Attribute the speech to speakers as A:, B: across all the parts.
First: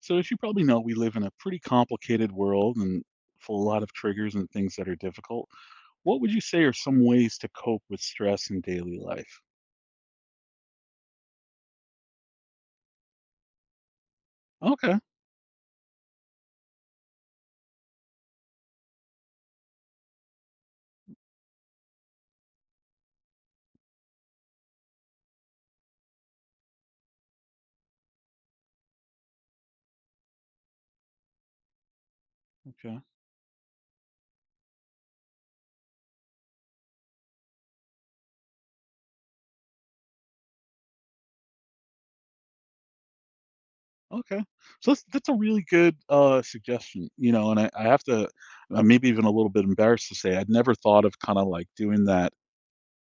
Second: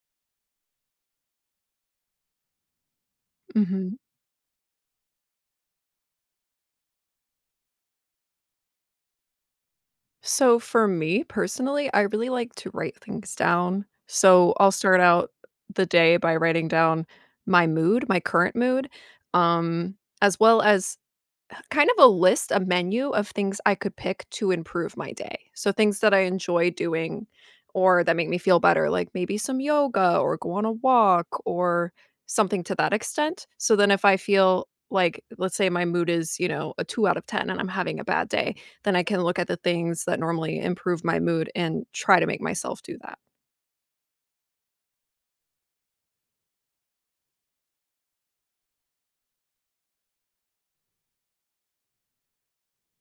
A: So, as you probably know, we live in a pretty complicated world and full a lot of
B: Mhm.
A: triggers and things that are difficult. What would you say are some ways to cope with stress in daily life?
B: So for me personally, I really like to write things down. So I'll
A: Okay,
B: start out the day by writing down my mood, my current mood, um, as well as kind of a list, a menu of things I could pick to improve my day. So things that I enjoy doing or that make me feel better, like maybe some yoga or go on a walk or something to that
A: okay,
B: extent. So then if I feel like, let's say my mood is, you know, a 2 out of 10 and I'm having a bad day, then I can look at the things that normally improve my mood and try to make myself do that.
A: okay. So that's a really good suggestion. And I have to, maybe even a little bit embarrassed to say, I'd never thought of kind of like doing that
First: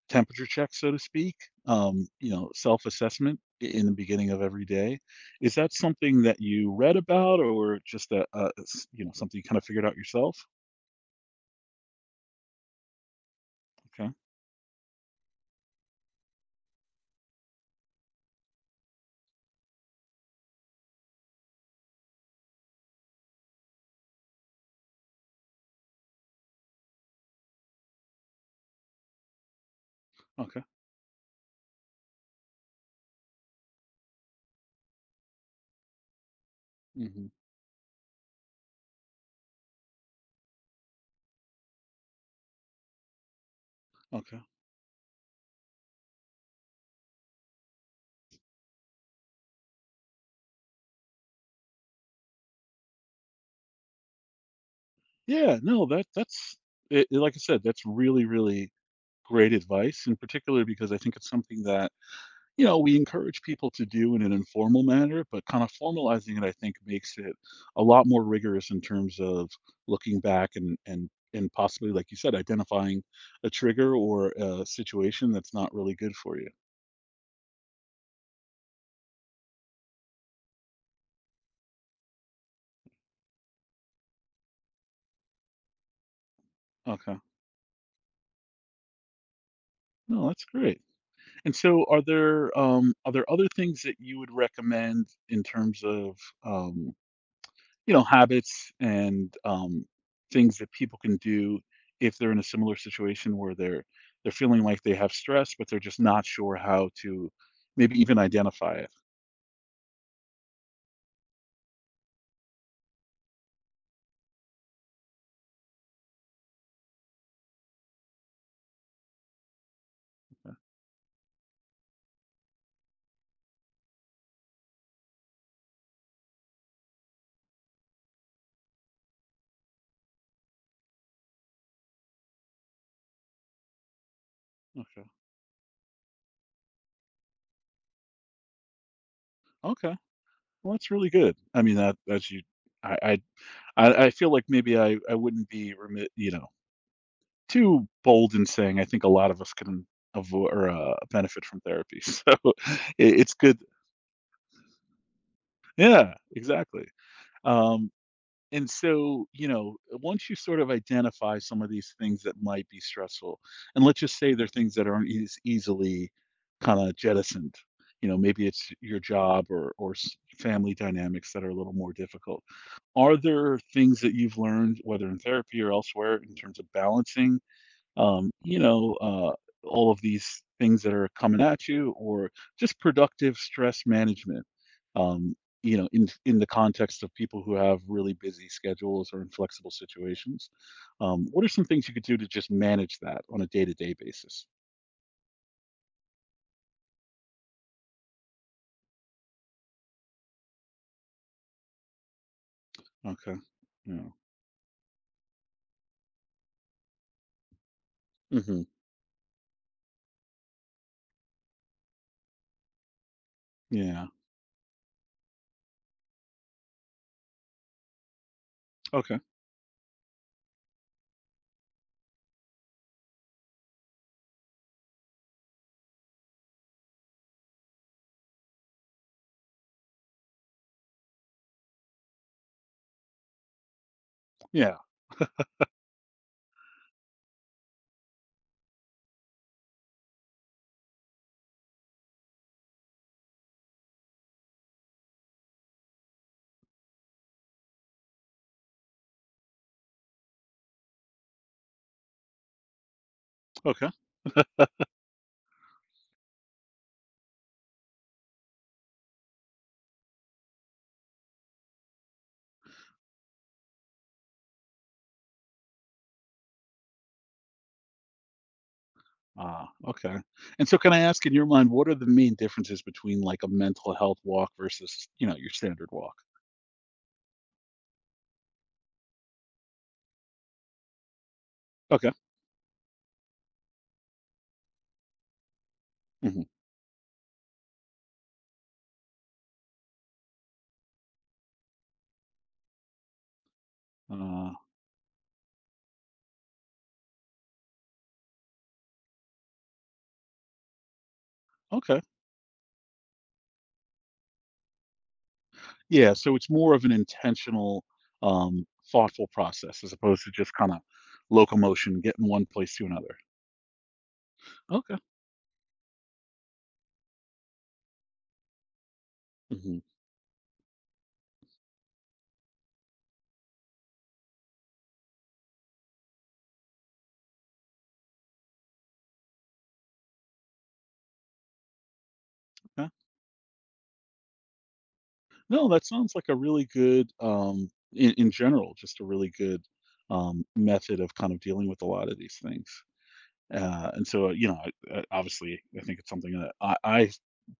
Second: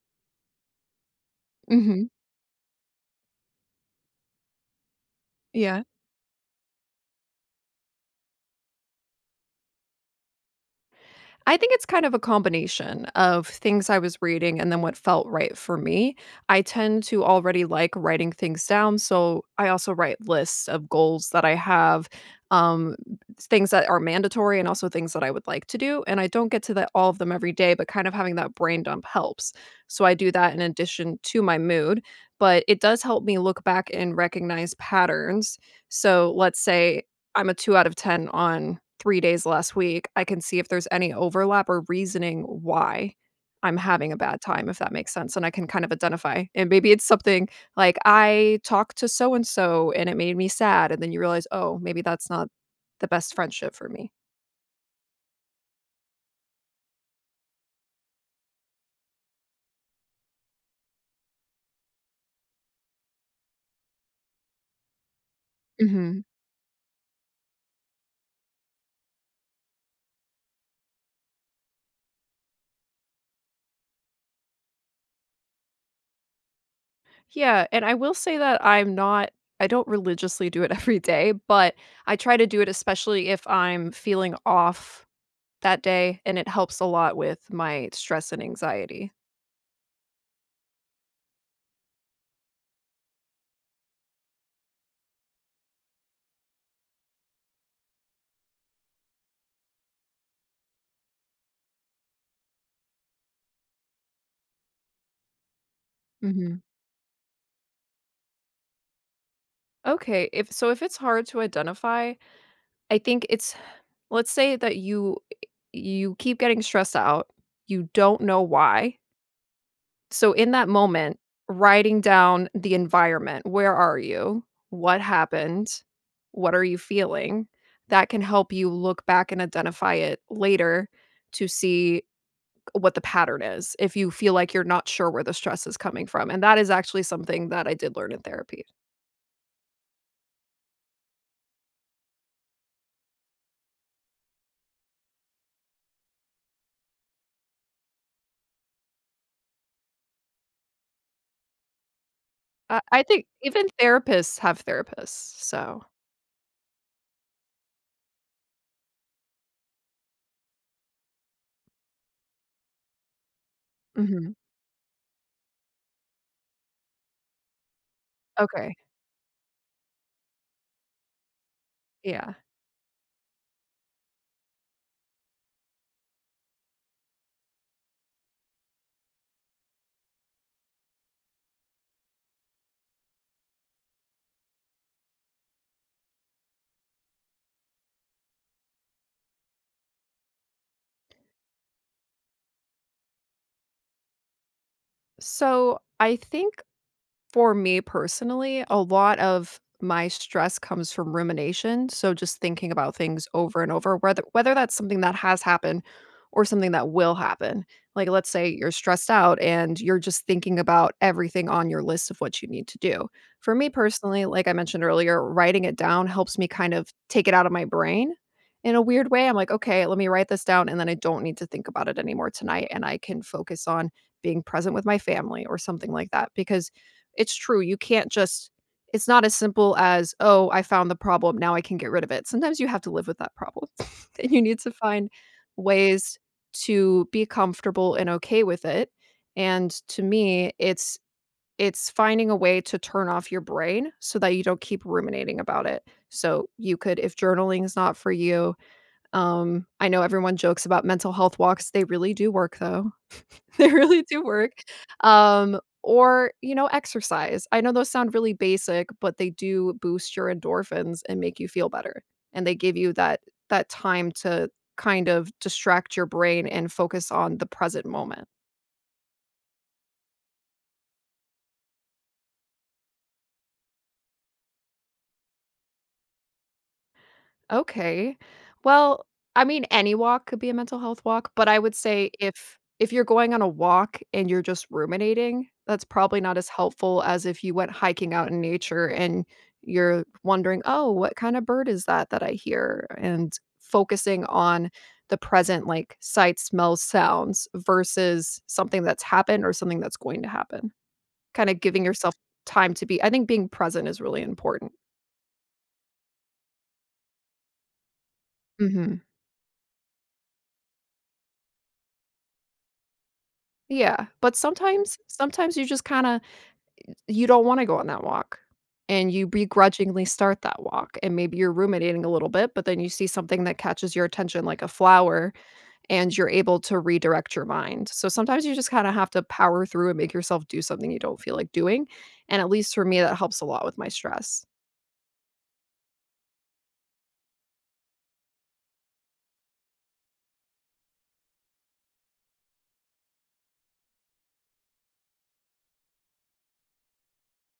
A: temperature check, so to speak.
B: Mhm.
A: Self-assessment in the beginning of every day. Is that
B: Yeah.
A: something that you read about, or just something you kind of figured out yourself?
B: I think it's kind of a combination of things I
A: Okay.
B: was reading and then what felt right for me. I tend to already like writing things down, so I also write lists of goals that I have, um, things that are mandatory and also things that I would like to do, and I don't get to the all of them every day, but kind of having that brain dump helps. So I do that in
A: Okay.
B: addition to my mood, but it does help me look back and recognize patterns. So let's say
A: Mhm.
B: I'm a 2 out of 10 on 3 days last week, I can see if there's any overlap or reasoning why I'm having a
A: Okay.
B: bad time, if that makes sense, and I can kind of identify, and maybe it's something like, "I talked to so and so, and it made me sad," and then you realize, "Oh, maybe that's not the best friendship for me."
A: Yeah, no, that that's it, it- like I said, that's really, really great advice, in particular because I think it's something that, you know, we encourage people to do in an informal manner, but kind of
B: Mhm.
A: formalizing it, I think, makes it a lot more rigorous in terms of looking back and possibly, like you said, identifying a trigger or a situation that's not really good for you.
B: Yeah, and I will say that I'm not— I don't religiously do it every day, but I try to do it especially if I'm feeling off that day, and it helps a lot
A: Okay.
B: with my stress and anxiety.
A: No, that's great. And so are there other things that you would recommend in terms of um habits and things that people can do if they're in a similar situation where they're feeling like they have stress, but they're just not sure
B: Mhm.
A: how to maybe even identify it.
B: Okay, if— so if it's hard to identify, I think it's— let's say that you keep getting stressed out, you don't know why. So in that moment, writing down the environment, where are you? What happened? What are you feeling? That can help you look back and identify it later to see what the pattern is, if you feel like you're not
A: Okay.
B: sure where the stress is coming from, and that is actually something that I did learn in therapy.
A: Okay. Well, that's really good. I mean, that as you. I I I feel like maybe I wouldn't be remit, too bold in saying I think a lot of us can avoid or benefit from therapy. So
B: I
A: it,
B: think
A: it's good.
B: even therapists have therapists, so—
A: Yeah. Exactly. Um, And so, once you sort of identify some of these things that might be stressful, and let's just
B: Mhm.
A: say they're things that aren't as easily kind of jettisoned. You know, maybe it's
B: Okay,
A: your job or family dynamics that are a little more
B: yeah.
A: difficult. Are there things that you've learned, whether in therapy or elsewhere, in terms of balancing? um, you know, uh, all of these things that are coming at you, or just productive stress management. Um, in the context of people who have really busy schedules or inflexible situations, what are some things you could do to just manage that on a day to day basis?
B: So, I think— for me personally, a lot of my stress comes from rumination, so just thinking about things
A: Okay.
B: over and over,
A: Yeah.
B: whether that's something that has happened or something that will happen. Like, let's say
A: Hmm.
B: you're stressed out and you're just thinking about everything on your list of what you need to do. For me
A: Yeah.
B: personally, like I mentioned earlier, writing it down helps me kind of take it out of my brain in a weird
A: Okay.
B: way. I'm like, okay, let me write this down, and then I don't need to think about it anymore tonight, and I can focus on being present with my family or something like that, because it's true. You can't just— it's not as simple as, "Oh, I found the problem, now I can get rid of it." Sometimes you have to live with that problem, and you need to
A: Yeah.
B: find ways to be comfortable and okay with it, and to me, it's— it's finding a way to turn off your brain so that you don't keep ruminating about it. So, you could— if journaling is not for you, I know everyone jokes about mental health walks, they really do work, though. They
A: Okay.
B: really do work. Or, you know, exercise. I know those sound really basic, but they do boost your endorphins and make you feel better. And they give you that— that time to kind of distract your brain and focus on the present moment.
A: Ah. Okay. And so, can I ask, in your mind, what are the main differences between like a mental health walk versus your standard walk?
B: Okay. Well, I mean, any walk could be a mental health walk, but I would say
A: Okay.
B: if— if you're going on a walk and you're just ruminating, that's probably not
A: Hmm.
B: as helpful as if you went hiking out in nature and you're wondering, "Oh, what kind of bird is that that I hear?" and focusing
A: Uh,
B: on the present, like sights, smells, sounds, versus something that's happened or something that's going to happen. Kind of giving
A: okay.
B: yourself time to be— I think being present is really important.
A: Yeah, so it's more of an intentional,
B: Mhm.
A: thoughtful process as opposed to just kinda locomotion, getting one place to another.
B: Yeah, but sometimes
A: Okay.
B: sometimes you just kinda— you don't wanna go on that walk, and you
A: Mhm.
B: begrudgingly start that walk, and maybe you're ruminating a little bit, but then you see something that catches your attention, like a flower, and you're able to redirect your mind. So sometimes you just kinda have to power through and make yourself do something you don't feel like doing, and at least for
A: Okay.
B: me, that helps a lot with my stress.
A: No, that sounds like a really good, in general, just a really good, method of kind of dealing with a lot of these things. And so, I obviously, I think it's something that I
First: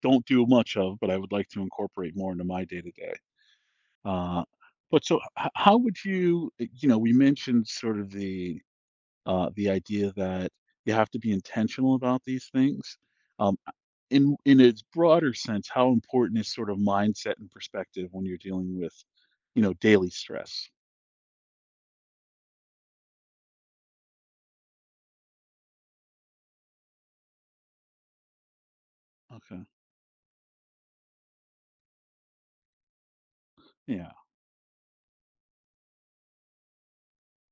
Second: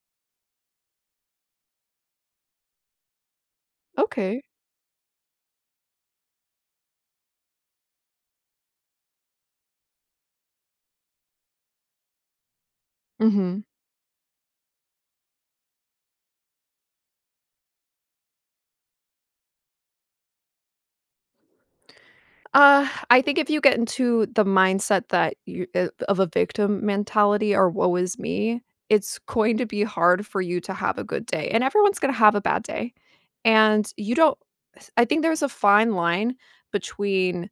A: don't do much of, but I would like to incorporate more into my day-to-day.
B: Okay.
A: Uh, but so h how would you, we mentioned sort of the idea that you have to be intentional about these things. Um,
B: Mhm.
A: in its broader sense, how important is sort of mindset and perspective when you're dealing with, you know, daily stress?
B: I think if you get into the mindset that you of a victim mentality or woe is me, it's going to
A: Okay.
B: be hard for you to have a good day. And everyone's going to have a bad day. And
A: Yeah.
B: you don't— I think there's a fine line between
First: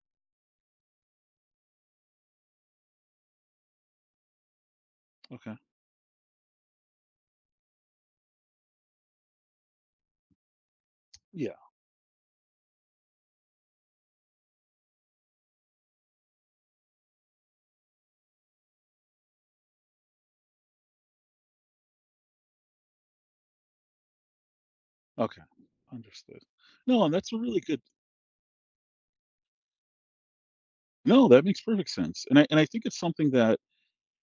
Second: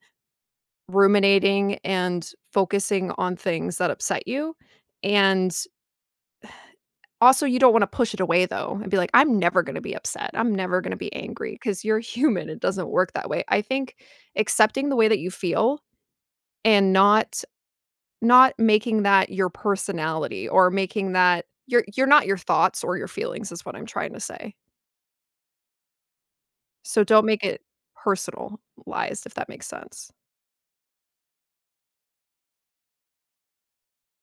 B: ruminating and focusing on things that upset you. And
A: Okay.
B: also you don't want to push it away though and be like, I'm never going to be upset. I'm never going to be angry,
A: Yeah.
B: because you're human. It doesn't work that way. I think accepting the way that you feel and not— not making that your personality, or making that— you're— you're not your thoughts or your feelings, is what I'm trying to say.
A: Okay. Understood.
B: So
A: No, and
B: don't
A: that's a
B: make it
A: really good.
B: personalized, if that makes sense.
A: No, that makes perfect sense. And I think it's something that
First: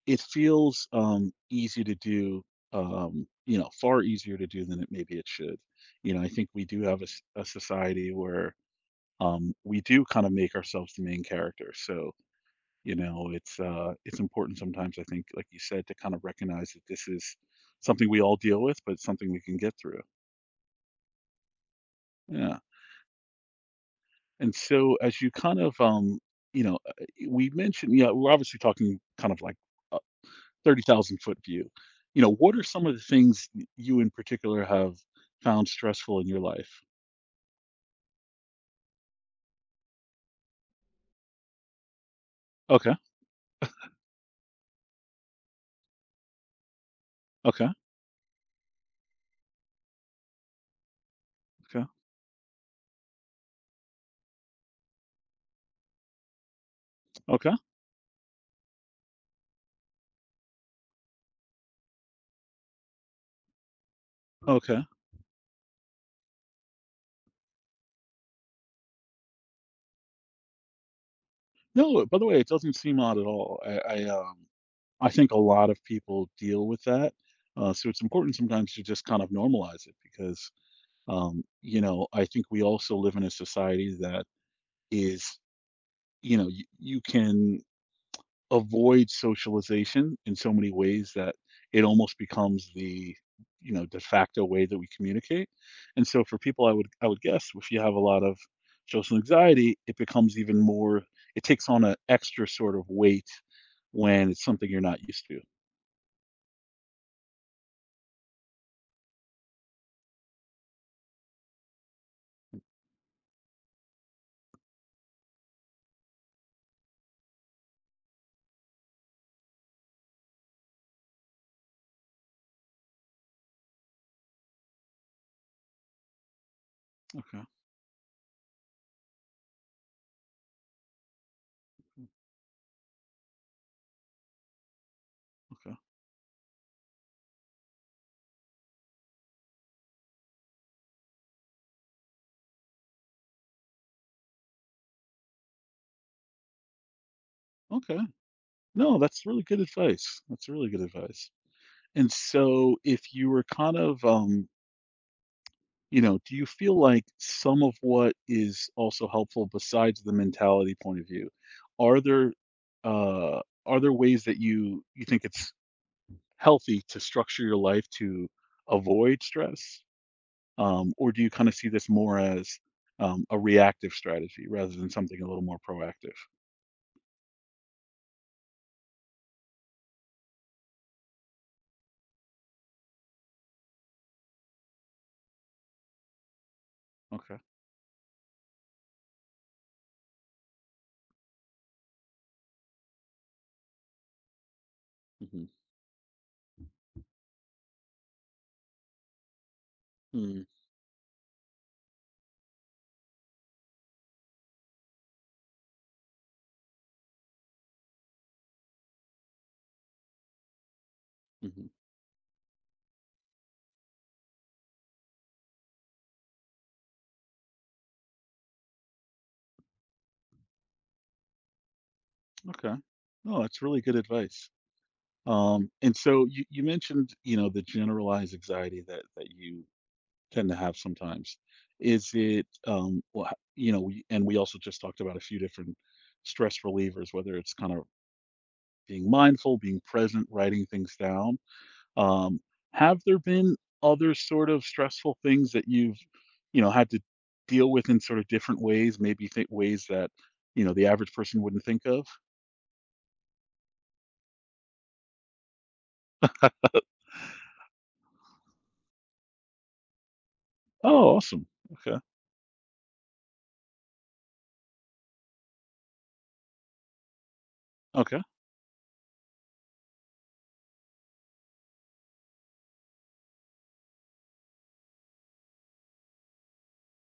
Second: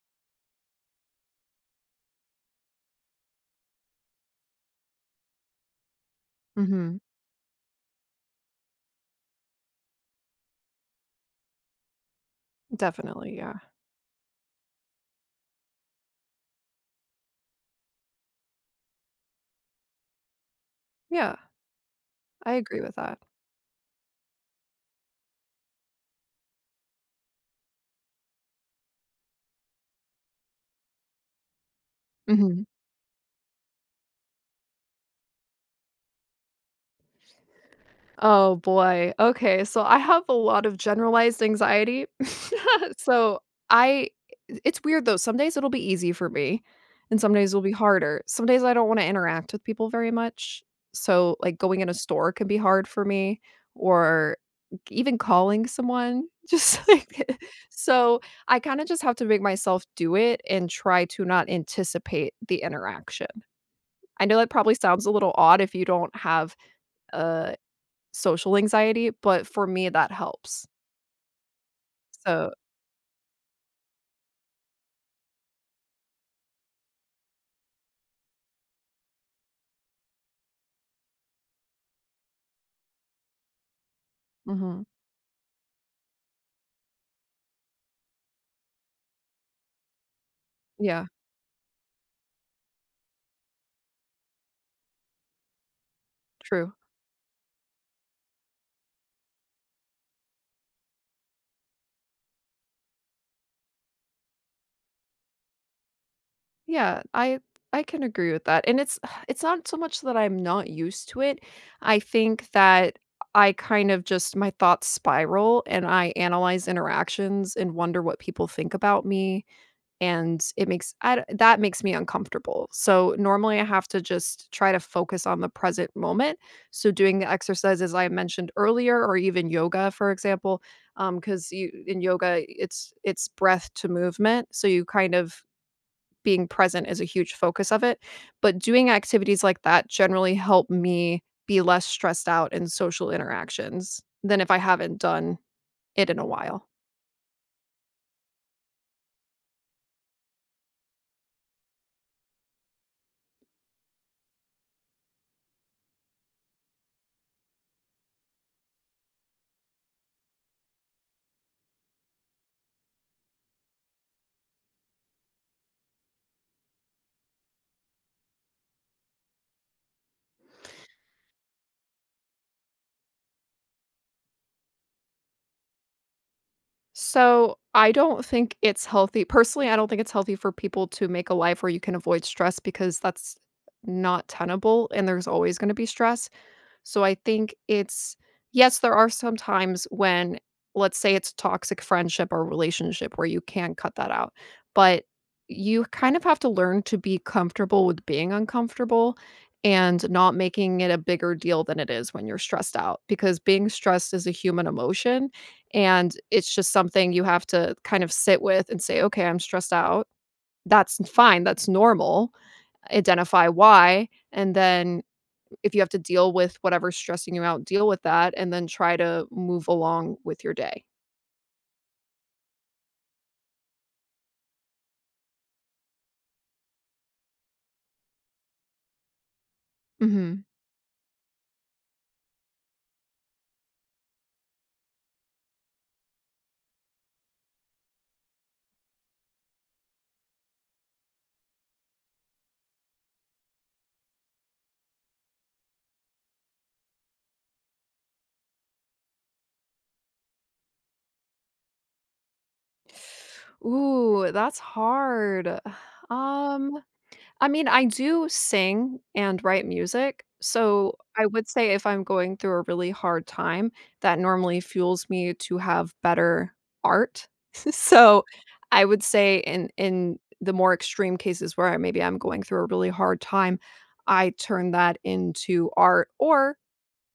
A: it feels easy to do. You know, far easier to do than it maybe it should. You know, I think we do
B: Mhm.
A: have a society where we do kind of make ourselves the main character. So,
B: Definitely, yeah.
A: it's important sometimes. I think, like you said, to kind of recognize that this is something we all deal with, but it's something we can get through.
B: Yeah, I
A: Yeah.
B: agree with that.
A: And so, as you kind of, you know, uh, we mentioned, yeah, we're obviously talking kind of like a 30,000-foot view. You know, what are
B: Mhm.
A: some of the things you in particular have found stressful in your life?
B: Oh boy. Okay, so I have a lot of generalized anxiety.
A: Okay.
B: So I— it's weird though. Some days it'll be easy for me and some days it'll
A: Okay.
B: be harder. Some days I don't want to interact with people very much. So like going
A: Okay.
B: in a store can be hard for me, or even calling someone. Just like
A: Okay.
B: so I kind of just have to make myself do it and try to not anticipate the interaction. I know that probably
A: Okay.
B: sounds a little odd if you don't have uh social anxiety, but for me, that helps.
A: No, by the way, it
B: So—
A: doesn't seem odd at all. I think a lot of people deal with that. So it's important sometimes to just kind of normalize it because, I think we also live in a society that
B: mhm,
A: is, you can avoid socialization in so many
B: yeah,
A: ways that it almost becomes the, de facto way that we communicate. And so for people,
B: true.
A: I would guess if you have a lot of social anxiety, it becomes even more, it takes on an extra sort of weight when it's something you're not used to.
B: Yeah, I— I can agree with that, and it's it's not so much that I'm not used to it, I think that I kind of— just my thoughts spiral, and I analyze interactions and wonder what people think about me. And it makes— I d— that makes me uncomfortable. So, normally, I have to just try to focus on the present moment. So, doing the
A: Okay.
B: exercises I mentioned earlier or even yoga, for example, because you— in yoga, it's— it's breath to movement, so you kind of—
A: Okay.
B: being present is a huge focus of it, but doing activities like that generally help me be less stressed out in social interactions than if I haven't done it in a while.
A: Okay. No, that's really good advice. That's really good advice. And so if you were kind of do you feel like some of what is also helpful besides the mentality point of view? Are there uh are there ways that you think it's healthy to structure your life to avoid stress? Or do you kind of see this more as a reactive strategy rather than something a little more proactive?
B: So, I don't think it's healthy. Personally, I don't think it's healthy for people to make a life where you can avoid stress, because that's not tenable and there's always going to be stress. So I
A: Okay.
B: think it's— yes, there are some times when, let's say it's a toxic friendship or relationship where you can cut that out, but
A: Hmm.
B: you kind of have to learn to be comfortable with being uncomfortable, and not
A: Hmm.
B: making it a bigger deal than it is when you're stressed out, because being stressed is a human emotion and it's just something you have to kind of sit with and say, okay, I'm stressed out. That's fine.
A: Hmm.
B: That's normal. Identify why and then, if you have to deal with whatever's stressing you out, deal with that and then try to move along with your day.
A: Okay. No, that's really good advice. And so you mentioned, the generalized anxiety that you
B: Mhm.
A: tend to have sometimes. Is it, well, and we also just talked about a few different stress relievers, whether it's kind of being mindful, being present, writing things down. Um, have there been other sort of stressful things that you've, had to deal with in sort of different ways, maybe think ways that, the average person wouldn't think of?
B: Ooh, that's hard. Um, I mean, I do sing and write music, so
A: Oh,
B: I
A: awesome.
B: would say if
A: Okay.
B: I'm going through a really hard time, that normally fuels me to have better art.
A: Okay.
B: So, I would say in— in the more extreme cases where I— maybe I'm going through a really hard time, I turn that into art, or—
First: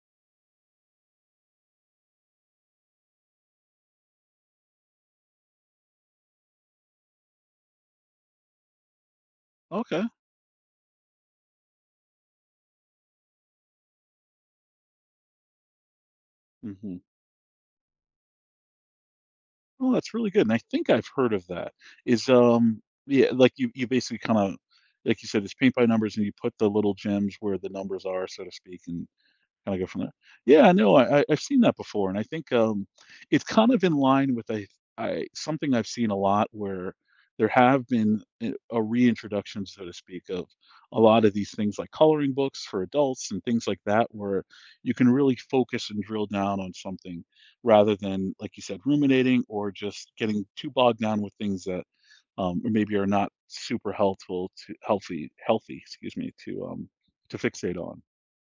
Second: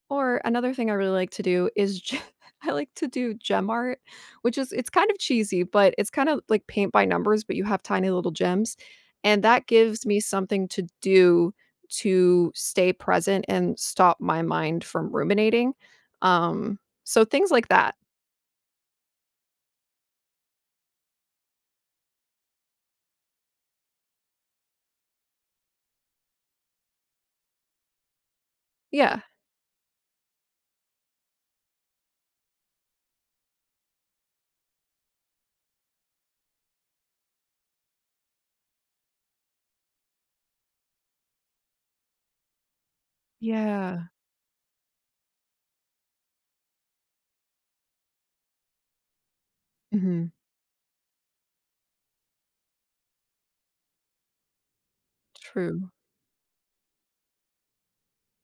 B: or another thing I really like to do is ge- I like to do gem art, which is— it's kind of cheesy, but it's kind of like paint by numbers, but you have tiny little gems, and that
A: Okay.
B: gives me something to do to stay present and stop my mind from ruminating, um,
A: Hmm.
B: so things like that.
A: Oh, that's really good, and I think I've heard of that. Yeah, like, you basically kinda like you said, it's paint by numbers, and you put the little gems where the numbers are, so to speak, and
B: Yeah.
A: kinda go from there. Yeah, no, I've seen that before, and I think, it's kind of in line with I something I've seen a lot where there have been a reintroduction, so to speak, of a lot of these things like coloring books for adults and things like
B: Yeah.
A: that, where you can really focus and drill down on something rather than, like you said, ruminating or
B: Mhm.
A: just
B: Mhm.
A: getting too bogged down with things that, or maybe are not super helpful to healthy,
B: True.
A: excuse me, to fixate on.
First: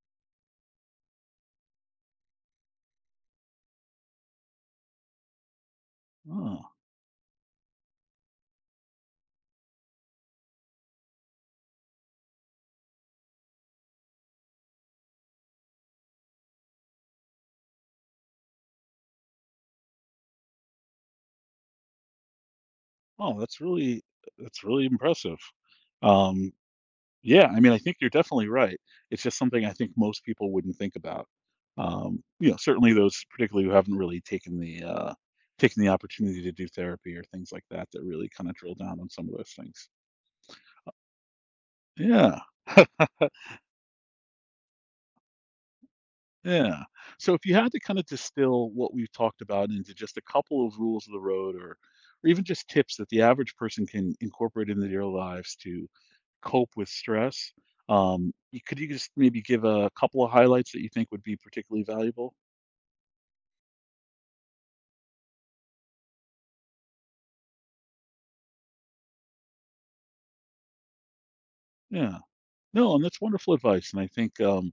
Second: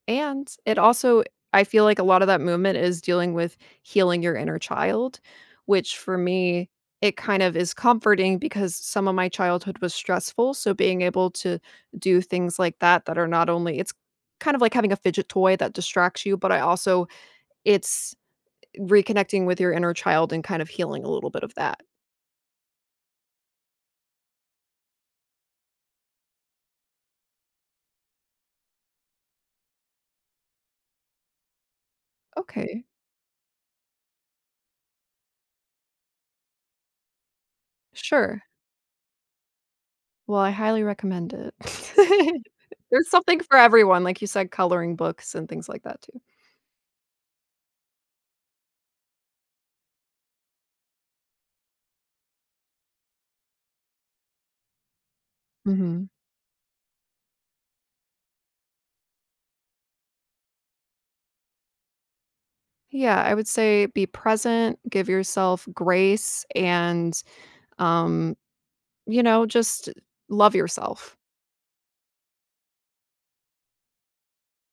B: And it also— I feel like a lot of that movement is dealing with healing your inner child, which for me,
A: Ah.
B: it kind of is comforting, because some of my childhood was stressful, so being able to do things like that that are not only— it's kind of like having a fidget toy that distracts you, but I also— it's reconnecting with your inner child and kind of healing a little bit of that.
A: Oh, that's really impressive. Um, yeah, I mean, I think you're definitely right. It's just something I think most people wouldn't think about.
B: Okay.
A: Certainly those particularly who haven't really taken the opportunity to do therapy or things like that that really
B: Sure.
A: kind of drill down on some of those things.
B: Well, I highly recommend it.
A: Yeah.
B: There's something for everyone, like you said, coloring books and things like that too.
A: Yeah. So if you had to kind of distill what we've talked about into just a couple of rules of the road or even just tips that the average person can incorporate into their lives to
B: Mhm.
A: cope with stress. You just maybe give a couple of highlights that you think would be particularly valuable?
B: Yeah, I would say be present, give yourself grace, and, um, you know, just love yourself.
A: Yeah. No, and that's wonderful advice. And I think, um,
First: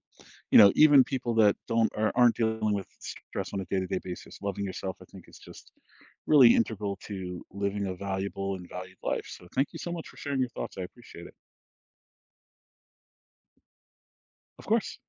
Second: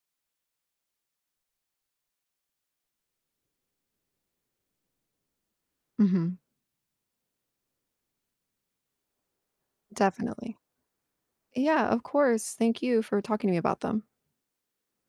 A: you know, even people that don't are, aren't dealing with stress on a day-to-day basis, loving yourself, I think, is just
B: Mhm.
A: really integral to living a valuable and valued life. So thank you so much for sharing your
B: Definitely.
A: thoughts. I appreciate it.
B: Yeah, of course. Thank you for talking to me about them.
A: Of course.